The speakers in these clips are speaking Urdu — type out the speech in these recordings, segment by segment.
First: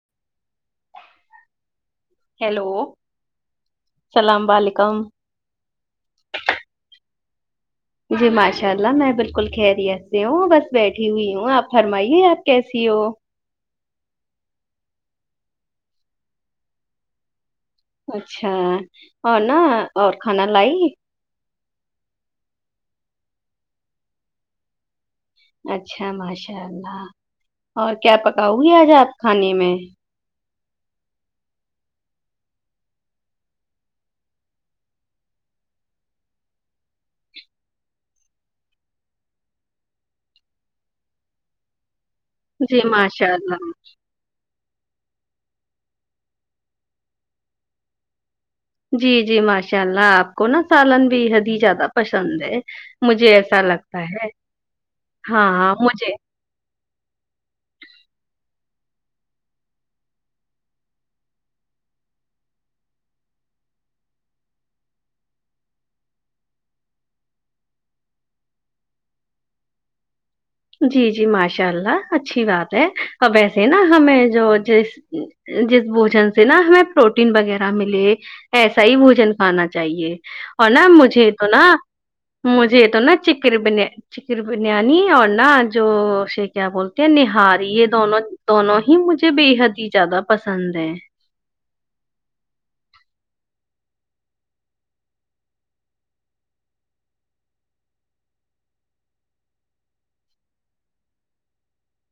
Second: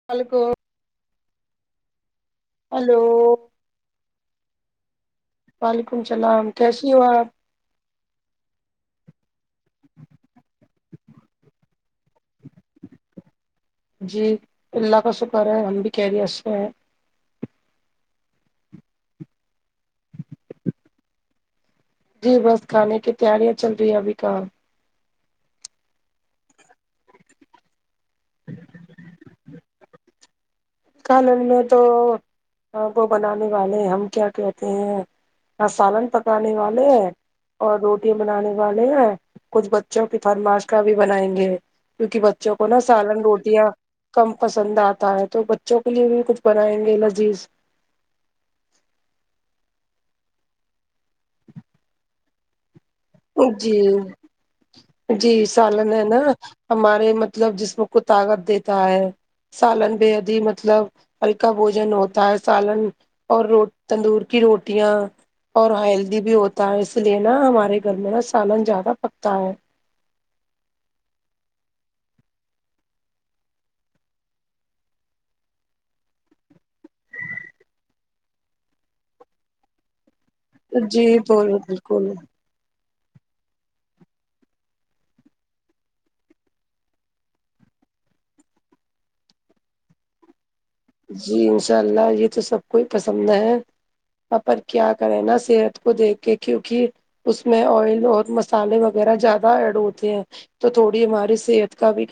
[unintelligible] ہیلو ہلو سلام وعیکم وعلیکم السلام کیسی ہو آپ جی ماشاء اللہ میں بالکل خیریت سے ہوں بس بیٹھی ہوئی ہوں آپ فرمائیے آپ کیسی ہو جی اللہ کا شکر ہے ہم بھی خیریت سے ہیں اچھا اور نا اور کھانا لائی جی بس کھانے کی تیاریاں چل رہی ہے ابھی کہاں اچھا ماشاء اللہ اور کیا پکاؤ گی آج آپ کھانے میں کالن میں تو کو بنانے والے ہیں ہم کیا کہتے ہیں سالن پکانے والے ہیں اور روٹیاں بنانے والے ہیں کچھ بچوں کی فرمایش کا بھی بنائیں گے کیونکہ بچوں کو نا جی سالن ماشاء روٹیاں اللہ کم پسند آتا ہے تو بچوں کے لیے بھی کچھ بنائیں گے لذیذ جی جی ماشاء اللہ آپ کو نا سالن بے حد ہی زیادہ پسند ہے مجھے ایسا جی لگتا ہے جی ہاں ہاں سالن ہے مجھے نا ہمارے مطلب جسم کو طاقت دیتا ہے سالن بے حد ہی مطلب ہلکہ بوجن ہوتا ہے سالن اور رو تندور کی روٹیاں اور ہیلدی بھی ہوتا ہے اس لیے نا ہمارے گھر میں نہ سالن زیادہ پکتا ہے جی جی ماشاء اللہ اچھی بات ہے اور ویسے نا ہمیں جو جس جس بوجن سے نا ہمیں پروٹین وغیرہ ملے ایسا ہی بوجن کھانا چاہیے اور نہ جی مجھے تو بول نا بالکل مجھے تو نا چکن بن چکن بریانی اور نا جو سے کیا بولتے ہیں نہاری یہ دونوں دونوں ہی مجھے بےحد ہی زیادہ پسند ہے جی انشاء اللہ یہ تو سب کو ہی پسند ہے پر کیا کریں نا صحت کو دیکھ کے کیونکہ اس میں آئل اور مسالے وغیرہ زیادہ ایڈ ہوتے ہیں تو تھوڑی ہماری صحت کا بھی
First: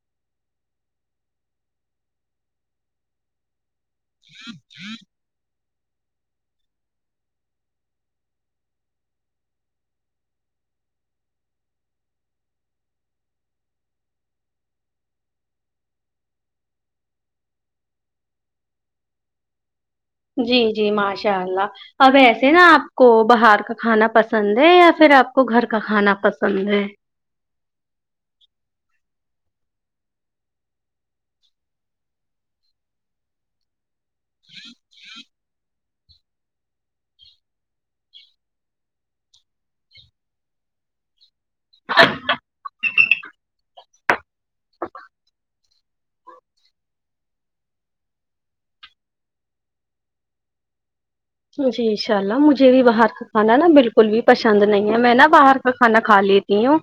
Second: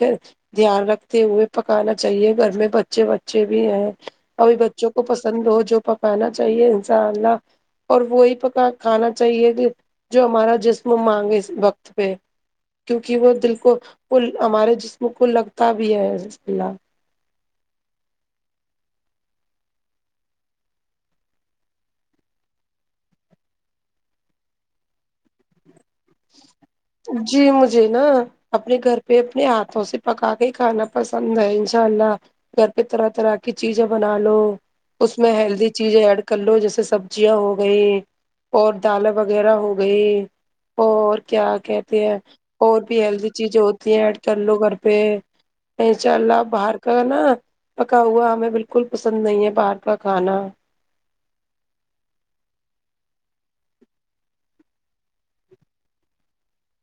دھیان رکھتے ہوئے پکانا چاہیے گھر میں بچے بچے بھی ہیں ابھی بچوں کو پسند ہو جو پکانا چاہیے انساء اللہ اور وہی پکا کھانا چاہیے کہ جو ہمارا جسم مانگے اس وقت پہ کیوںکہ وہ دل کو وہ ہمارے جسم کو لگتا بھی ہے ر اللہ جی جی ماشاء اللہ اب ویسے نا آپ کو باہر کا کھانا پسند ہے یا پھر آپ کو گھر کا کھانا پسند ہے جی مجھے نا اپنے گھر پہ اپنے ہاتھوں سے پکا کے ہی کھانا پسند ہے انشاء اللہ گھر پہ طرح طرح کی چیزیں بنا لو اس میں ہیلدی چیزیں ایڈ کر لو جیسے سبزیاں ہو گئییں اور دال وغیرہ ہو گئی اور کیا کہتے ہیں اور بھی ہیلدی چیزیں ہوتی ہیں ایڈ کر لو گھر پہ اشاء اللہ باہر کا نا پکا ہوا ہمیں بالکل پسند نہیں ہے باہر کا کھانا جی انشاء اللہ مجھے بھی باہر کھانا نا بالکل بھی پسند نہیں ہے میں نا باہر کا کھانا کھا لیتی ہوں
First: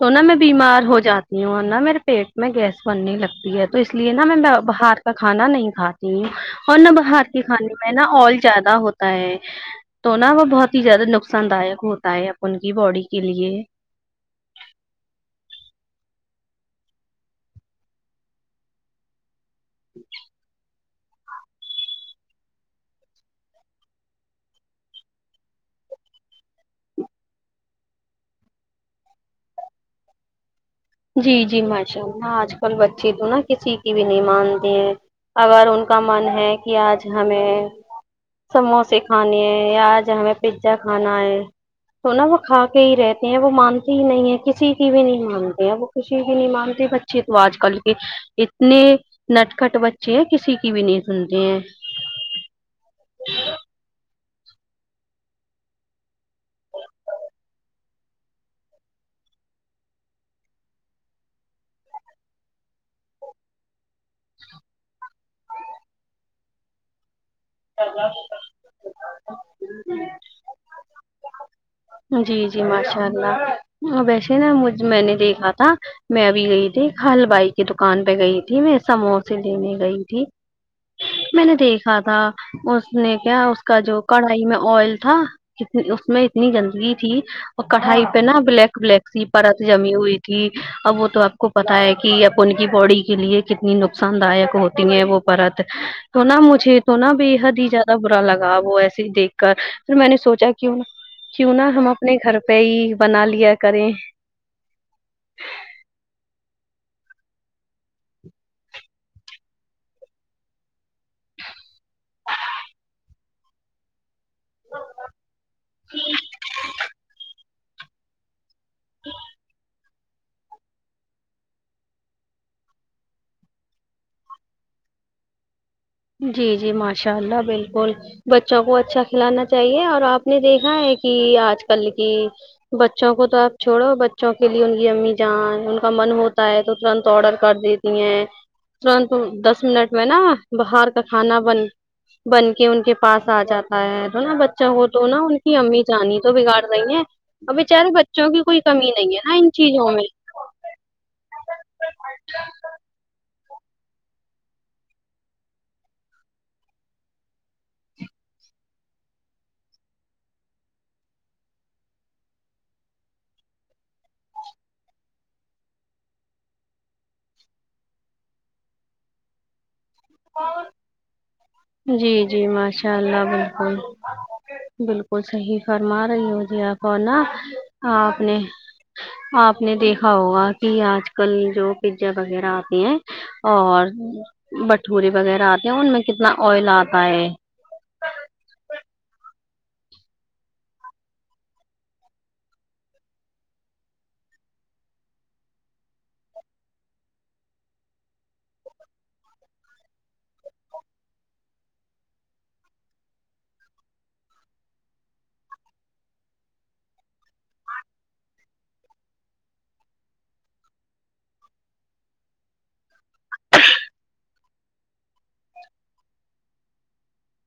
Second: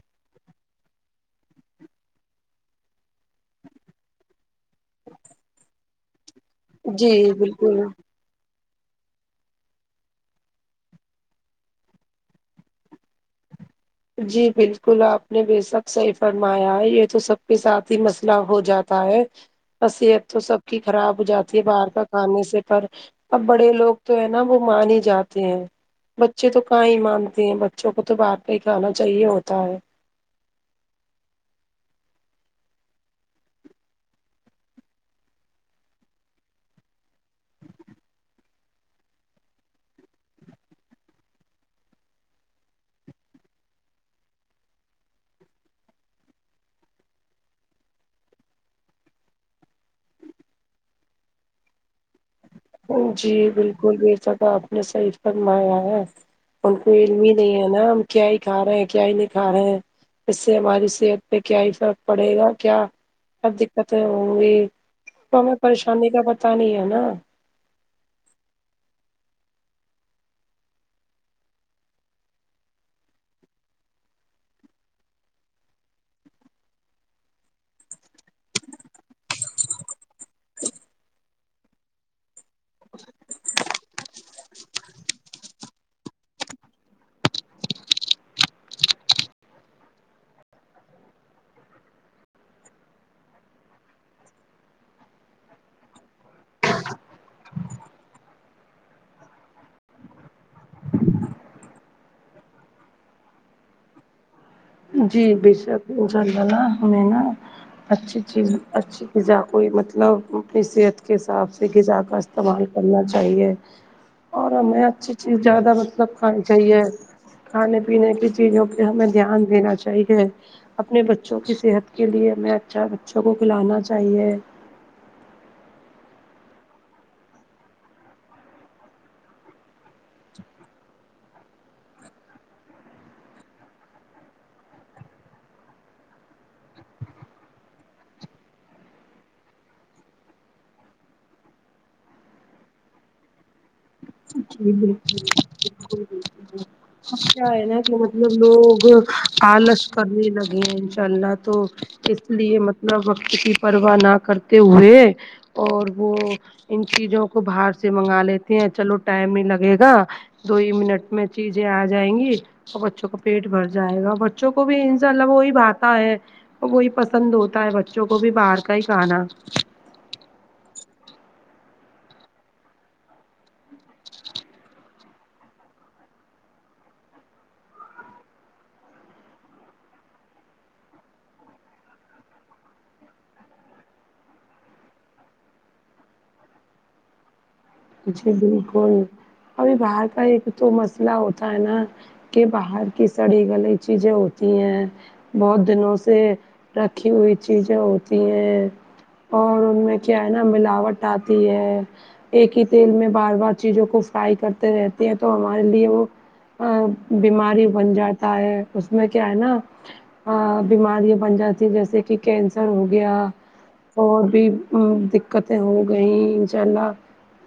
تو نہ میں بیمار ہو جاتی ہوں اور نہ میرے پیٹ میں گیس بنے لگتی ہے تو اس لیے نہ میں باہر کھانا نہیں کھاتی ہوں اور نہ جی باہر کے کھانے بالکل میں نا آئل زیادہ ہوتا ہے تو نا وہ بہت ہی زیادہ نقصان دایک ہوتا ہے اپن کی باڈی کے لیے جی بالکل آپ نے بے شک صحیح فرمایا ہے یہ تو سب کے ساتھ ہی مسئلہ ہو جات صحت تو سب کی خراب ہو جاتی ہے باہر کا کھانے سے پر اب بڑے لوگ تو ہے نا وہ مان ہی جاتے ہیں بچے تو کہ ہی مانتے ہیں بچوں کو تو باہر کا ہی کھانا چاہیے ہوتا ہے جی جی ماشاء اللہ آج کل بچے تو نا کسی کی بھی نہیں مانتے ہیں اگر ان کا من ہے کہ آج ہمیں سموسے کھانے ہیں یا آج ہمیں پیزا کھانا ہے تو نا وہ کھا کے ہی رہتے ہیں وہ مانتی ہی نہیں ہے کسی کی بھی نہیں مان وہ کس کی نہیں مانتی بچے تو آج کل کی اتنے نٹ کٹ بچے ہیں کسی کی بھی نہیں سنتے ہیں جی بالکل یہ سب آپ نے صحیح فرمایا ہے ان کو علم ہی نہیں ہے نا ہم کیا ہی کھا رہے ہیں کیا ہی نہیں کھا رہے ہیں اس سے ہماری صحت پہ کیا افقٹ پڑے گا کیا کیا دقتیں ہوں گی تو ہمیں پریشانی کا پتا نہیں ہے نا [unintelligible] جی جی ماشاء اللہ ویسے نا مج میں نے دیکھا تھا میں ابھی گئی تھی کل بائی کی دکان پہ گئی تھی میں سموسے دینے گئی تھی میں نے دیکھا تھا اس نے کیا اس کا جو کڑھائی میں آئل تھاتنی اس میں اتنی گندگی تھی کڑھائی پہ نا بلیک بلیک سی پرت جمی ہوئی تھی اب وہ تو آپ کو پتا ہے کہ اپن کی باڈی کے لیے کتنی نقصان دایک ہوتی ہیں وہ پرت تو نا مجھے تو نا بے حد ہی زیادہ برا لگا وہ ایسے دیکھ کر پھر میں نے سوچا کیوں کیوں نا ہم اپنے گھر پہ ہی بنا لیا کریں جی بے شک انشاءاللہ نا ہمیں نہ اچھی چیز اچھی غذا کوئی مطلب اپنی صحت کے حساب سے غذا کا استعمال کرنا چاہیے [inaudible] اور ہمیں اچھی چیز زیادہ مطلب کھانی چاہیے کھانے پینے کی چیزوں پہ ہمیں دھیان ین چاہے اپنے بچوں کی صحت کے لیے ہمیں اچھا بچوں کو کھلانا چاہیے جی جی ماشاء اللہ بالکل بچوں کو اچھا کھلانا چاہیے اور آپ نے دیکھا ہے کہ آج کل کی بچوں کو تو آپ چھوڑو بچوں کے لیے ان کی امی جان ان کا من ہوتا ہے تو ترنت آڈر کر دی ترنت دس منٹ میں نا باہر کا کھانا بن بن کے ان کے پاس آ جاتا تو نا بچہ جی ہو بالکل تو نا ان کی امی جانی تو بگاڑ رہی ہیں اب کیا اور ہے نا بیچارے کہ بچ لوگ آلس کرنے لگے ہیں انشاء اللہ تو اس لیے مطلب وقت کی پرواہ نہ کرتے ہوئے اور وہ ان چیزوں کو باہر سے منگا لیتے ہیں چلو ٹائم ہی لگے گا دو ہی منٹ میں چیزیں آ جائیں گی تو بچوں کا پیٹ بھر جائے گا بچوں کو بھی انسا اللہ وہی بھاتا ہے وہی پسند ہوتا ہے بچوں کو بھی باہر کا ہی کھانا جی جی ماشاء اللہ بالکل بال کل صحیح فرما رہی ہو جی آپنا آپ نے آپ نے دیکھا ہوگا کہ آج کل جو پیزا وغیرہ آتے ہیں اور بٹورے وغیرہ آتے ہیں ان میں کتنا آئل آتا ہے جی بالکل ابھی باہر کا ایک تو مسئلہ ہوتا ہے نا کہ باہر کی سڑی گلی چیزیں ہوتی ہیں بہت دنوں سے رکھی ہوئی چیزیں ہوتی ہیں اور ان میں کیا ہے نا ملاوٹ آتی ہے ایک ہی تیل میں بار بار چیزوں کو فرائی کرتے رہتے ہیں تو ہمارے لیے وہ ا بیماری بن جاتا ہے اس میں کیا ہے نا ہاں بیماریاں بن جاتی ہیں جیسے کہ کینسر ہو گیا اور بھی دقتیں ہو گئیں انشاء اللہ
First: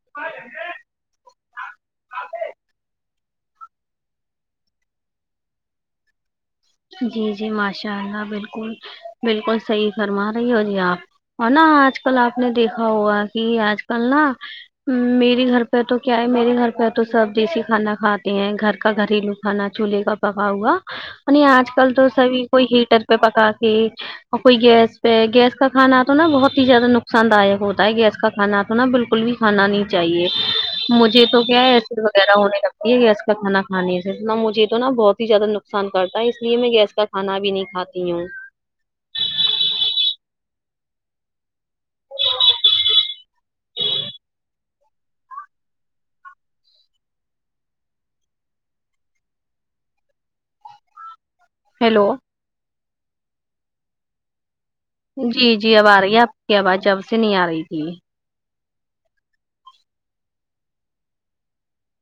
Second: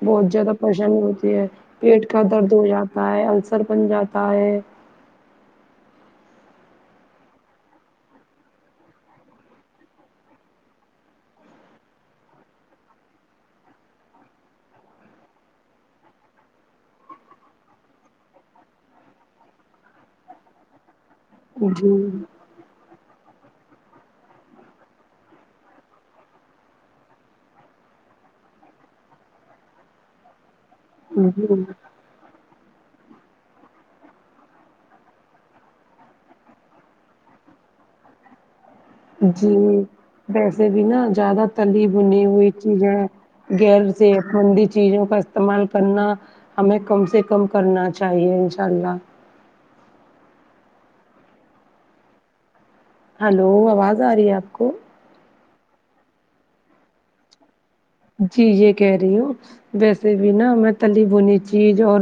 بہت زیادہ پریشانی ہوتی ہے پیٹ کا درد ہو جاتا ہے السر بن جاتا ہے جی جی ماشاء اللہ بالکل بالکل صحیح فرما رہی ہو جی آپ اور نا آج کل آپ نے دیکھا ہوا کہ آج کل نا میرے گھر پہ تو کیا ہے میرے گھر پہ تو سب دیسی کھانا کھاتے ہیں گھر کا گھر ہی لوگ کھانا چولہے کا پکا ہوا آج کل جی تو سبھی کوئی ہیٹر پہ پکا کے اور کوئی گیس پہ گیس کا کھانا تو نا بہت ہی زیادہ نقصان داک ہوتا ہے گیس کا کھا تو ہے نا بالکل بھی کھانا نہیں چاہیے مجھے تو کیا جی ہے وغیرہ ہونے لگتی ہے گیس کا کھانا کھے سے نہ مجھے تو نہا بہت ہی زیادہ نقصان کر اس لیے میں گیس کا کھانا بھی نہیں کھاتی ہوں جی ویسے بھی نا زیادہ تلی بھنی ہوئی چیز ہے گغیر سےٹھنڈی چیزوں کا استعمال کرنا ہمیں کم سے کم کرنا چاہیے انشاء اللہ ہیلو ہیلو آواز آ رہی ہے آپ کو جی جی اب آ رہی ہے آپ کی آواز جب سے نہیں آ رہی تھی جی یہ کہہ رہی ہوں ویسے بھی نا میں تلی بنی چیز اور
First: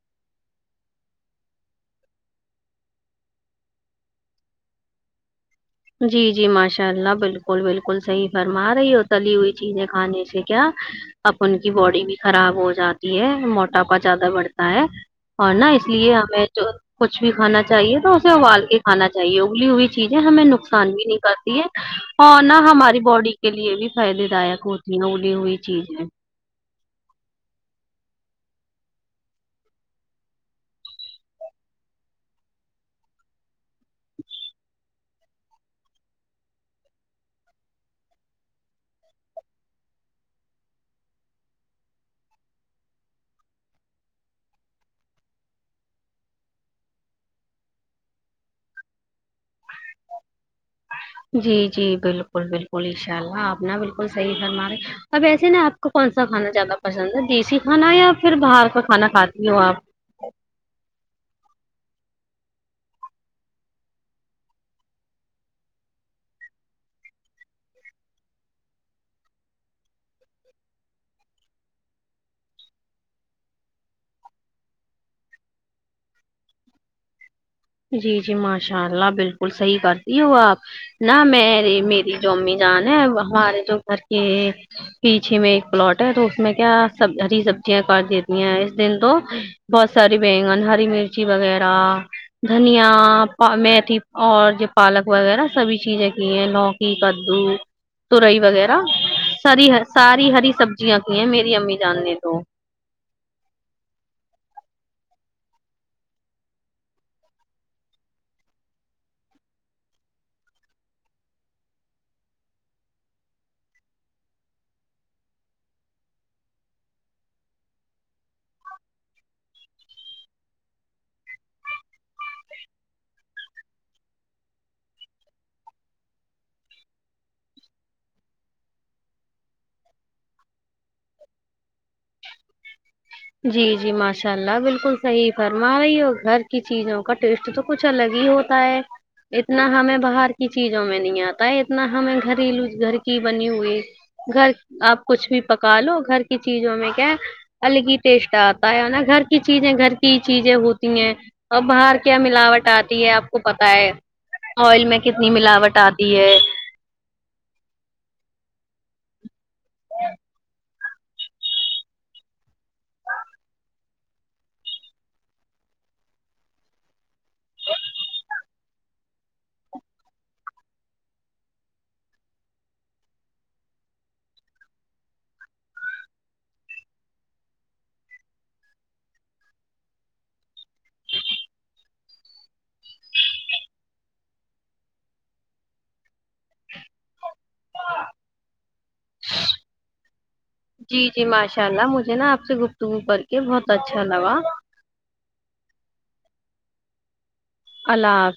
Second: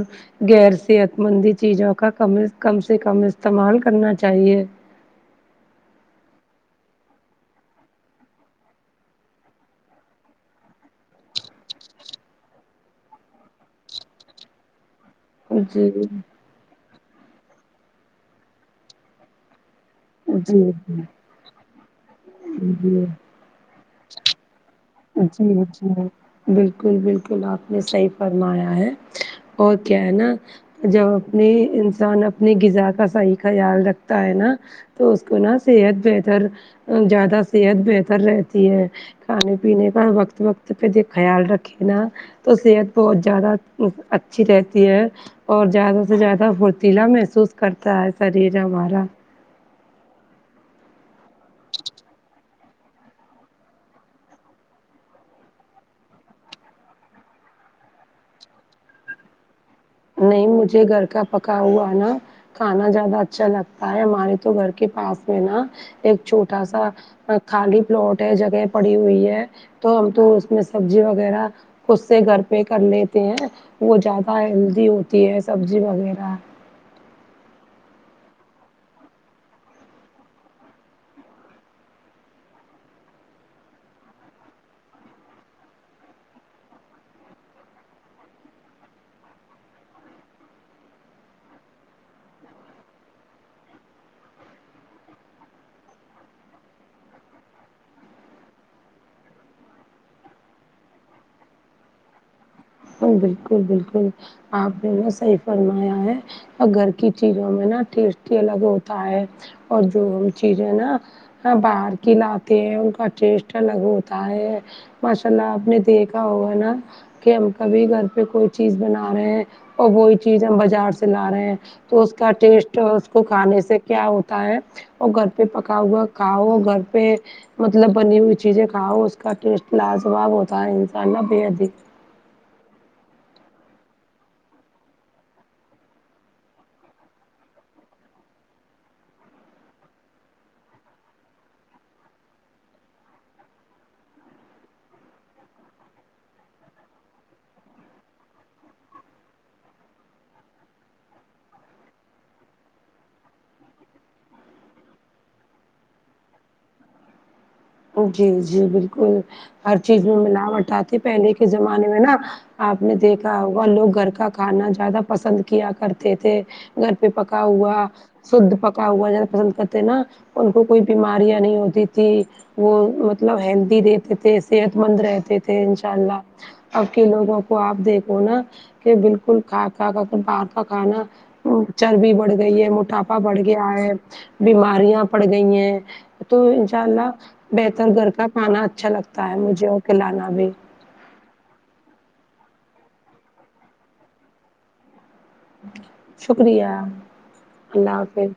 غیر صحت مندی چیزوں کا ک کم سے کم استعمال کرنا چاہیے جی جی ماشاء اللہ بالکل بالکل صحیح فرما رہی ہو تلی ہوئی چیزیں کھانے سے کیا اب ان کی باڈی بھی خراب ہو جاتی ہے موٹاپا زیادہ بڑھتا ہے اور نا اس جی لیے ہمیں جو کچھ بھی کھانا چاہیے تو اسے ابال کے کھانا چاہیے ابلی ائی چیز ہے ہمیں نقصان جی بھی نہیں کرتی ہے اور نہ ہماری جی باڈی کے لیے بھی فائدے داک ہوتی انیی جی ہوئی چیز جی ہے بالکل بالکل آپ نے صحیح فرمایا ہے اور کیا ہے نا جب اپنی انسان اپنی غذا کا صحیح خیال رکھتا ہے نا تو اس کو نا صحت بہتر زیادہ صحت بہتر رہتی ہے کھانے پینے کا وقت وقت پہ د خیال رکھے نا تو صحت بہت زیادہ اچھی رہتی ہے اور زیادہ سے زیادہ فھرتیلا محسوس کرتا ہے شریر ہمارا جی جی بالکل بالکل انشاء اللہ آپ ن بالکل صحیح فرمارے اب ایسے نا آپ کو کون سا کھانا زیادہ پسند ہے دیسی کھانا یا پھر باہر کا کھانا کھاتی ہو آپ نہیں مجھے گھر کا پکا ہوا نا کھانا زیادہ اچھا لگتا ہے ہمارے تو گھر کے پاس میں نا ایک چھوٹا سا خالی پلاٹ ہے جگہ پڑی ہوئی ہے تو ہم تو اس میں سبزی وغیرہ خود سے گھر پہ کر لیتے ہیں وہ زیادہ ہیلدی ہوتی ہے سبزی وغیرہ جی جی ماشاء اللہ بالکل صحیح کرتی ہو آپ نہ میری میری جو امی جان ہے ہمارے جو گھر کے پیچے میں ایک پلاٹ ہے تو اس میں کیا سب ہری سبزیاں کر دیتی ہیں اس دن تو بہت ساری بیگن ہری مرچی وغیرہ دھنیا میتھی اور جو پالک وغیرہ سبھی چیزیں کی ہیں لوکی کدو ترئی وغیرہ سری ساری ہری سبزیاں کی ہیں میری امی جان نے تو بالکل بالکل آپ نے نہ صحیح فرمایا ہے اور گھر کی چیزوں میں نا ٹیسٹی الگ ہوتا ہے اور جو ہم چیزیں نا باہر کی لاتے ہیں ان کا ٹیسٹ الگ ہوتا ہے ماشاء اللہ آپ نے دیکھا ہوگا نا کہ ہم کبھی گھر پہ کوئی چیز بنا رہے ہیں اور وہی چیز ہم بازار سے لا رہے ہیں تو اس کا ٹیسٹ اس کو کھانے سے کیا ہوتا ہے وہ گھر پہ پکا ہوا کھاؤ گھر پہ مطلب بنی ہوئی چیزیں کھاؤ اس کا ٹیسٹ لاجواب ہوتا ہے انسان نا بے حد جی جی ماشاء اللہ بالکل صحیح فرما رہی ہو گھر کی چیزوں کا ٹیسٹ تو کچھ الگ ہی ہوتا ہے اتنا ہمیں باہر کی چیزوں میں نہیں آتا ہے اتنا ہمیں گریلو گھر کی بنی ہوئی گھر آپ کچھ بھی پکا لو گھر کی چیزوں میں کیا الگ ہی ٹیسٹ آتا ہے نا گھر کی چیزیں گھر کی ہی چیزیں ہوتی ہیں اب باہر کیا ملاوٹ آتی ہے آپ کو پتا ہے آئل میں کتنی ملاوٹ آتی ہے جی جی بالکل ہر چیز میں ملاوٹ آتی پہلے کے زمانے میں نا آپ نے دیکھا ہوگا لوگ گھر کا کھانا زیادہ پسند کیا کرتے تھے گھر پہ پکا ہوا شھد پکا ہوا زیادہ پسند کرتے نا ان کو کوئی بیماریاں نہیں ہوتی تھیں وہ مطلب ہیلدی رہتے تھے صحت مند رہتے تھے انشاء اللہ اب کے لوگوں کو آپ دیکھو نا کہ بالکل کھا کھا کر باہر کا کھانا چربی بڑھ گئی ہے موٹاپا بڑھ گیا ہے بیماریاں بڑگئی ہیں تو انشاء اللہ بہتر گھر کا کھانا اچھا لگتا ہے مجھے اور کھلانا بھی جی جی ماشاء اللہ مجھے نا آپ سے گفتگو کر کے بہت اچھا لگا شکریہ اللہ حافظ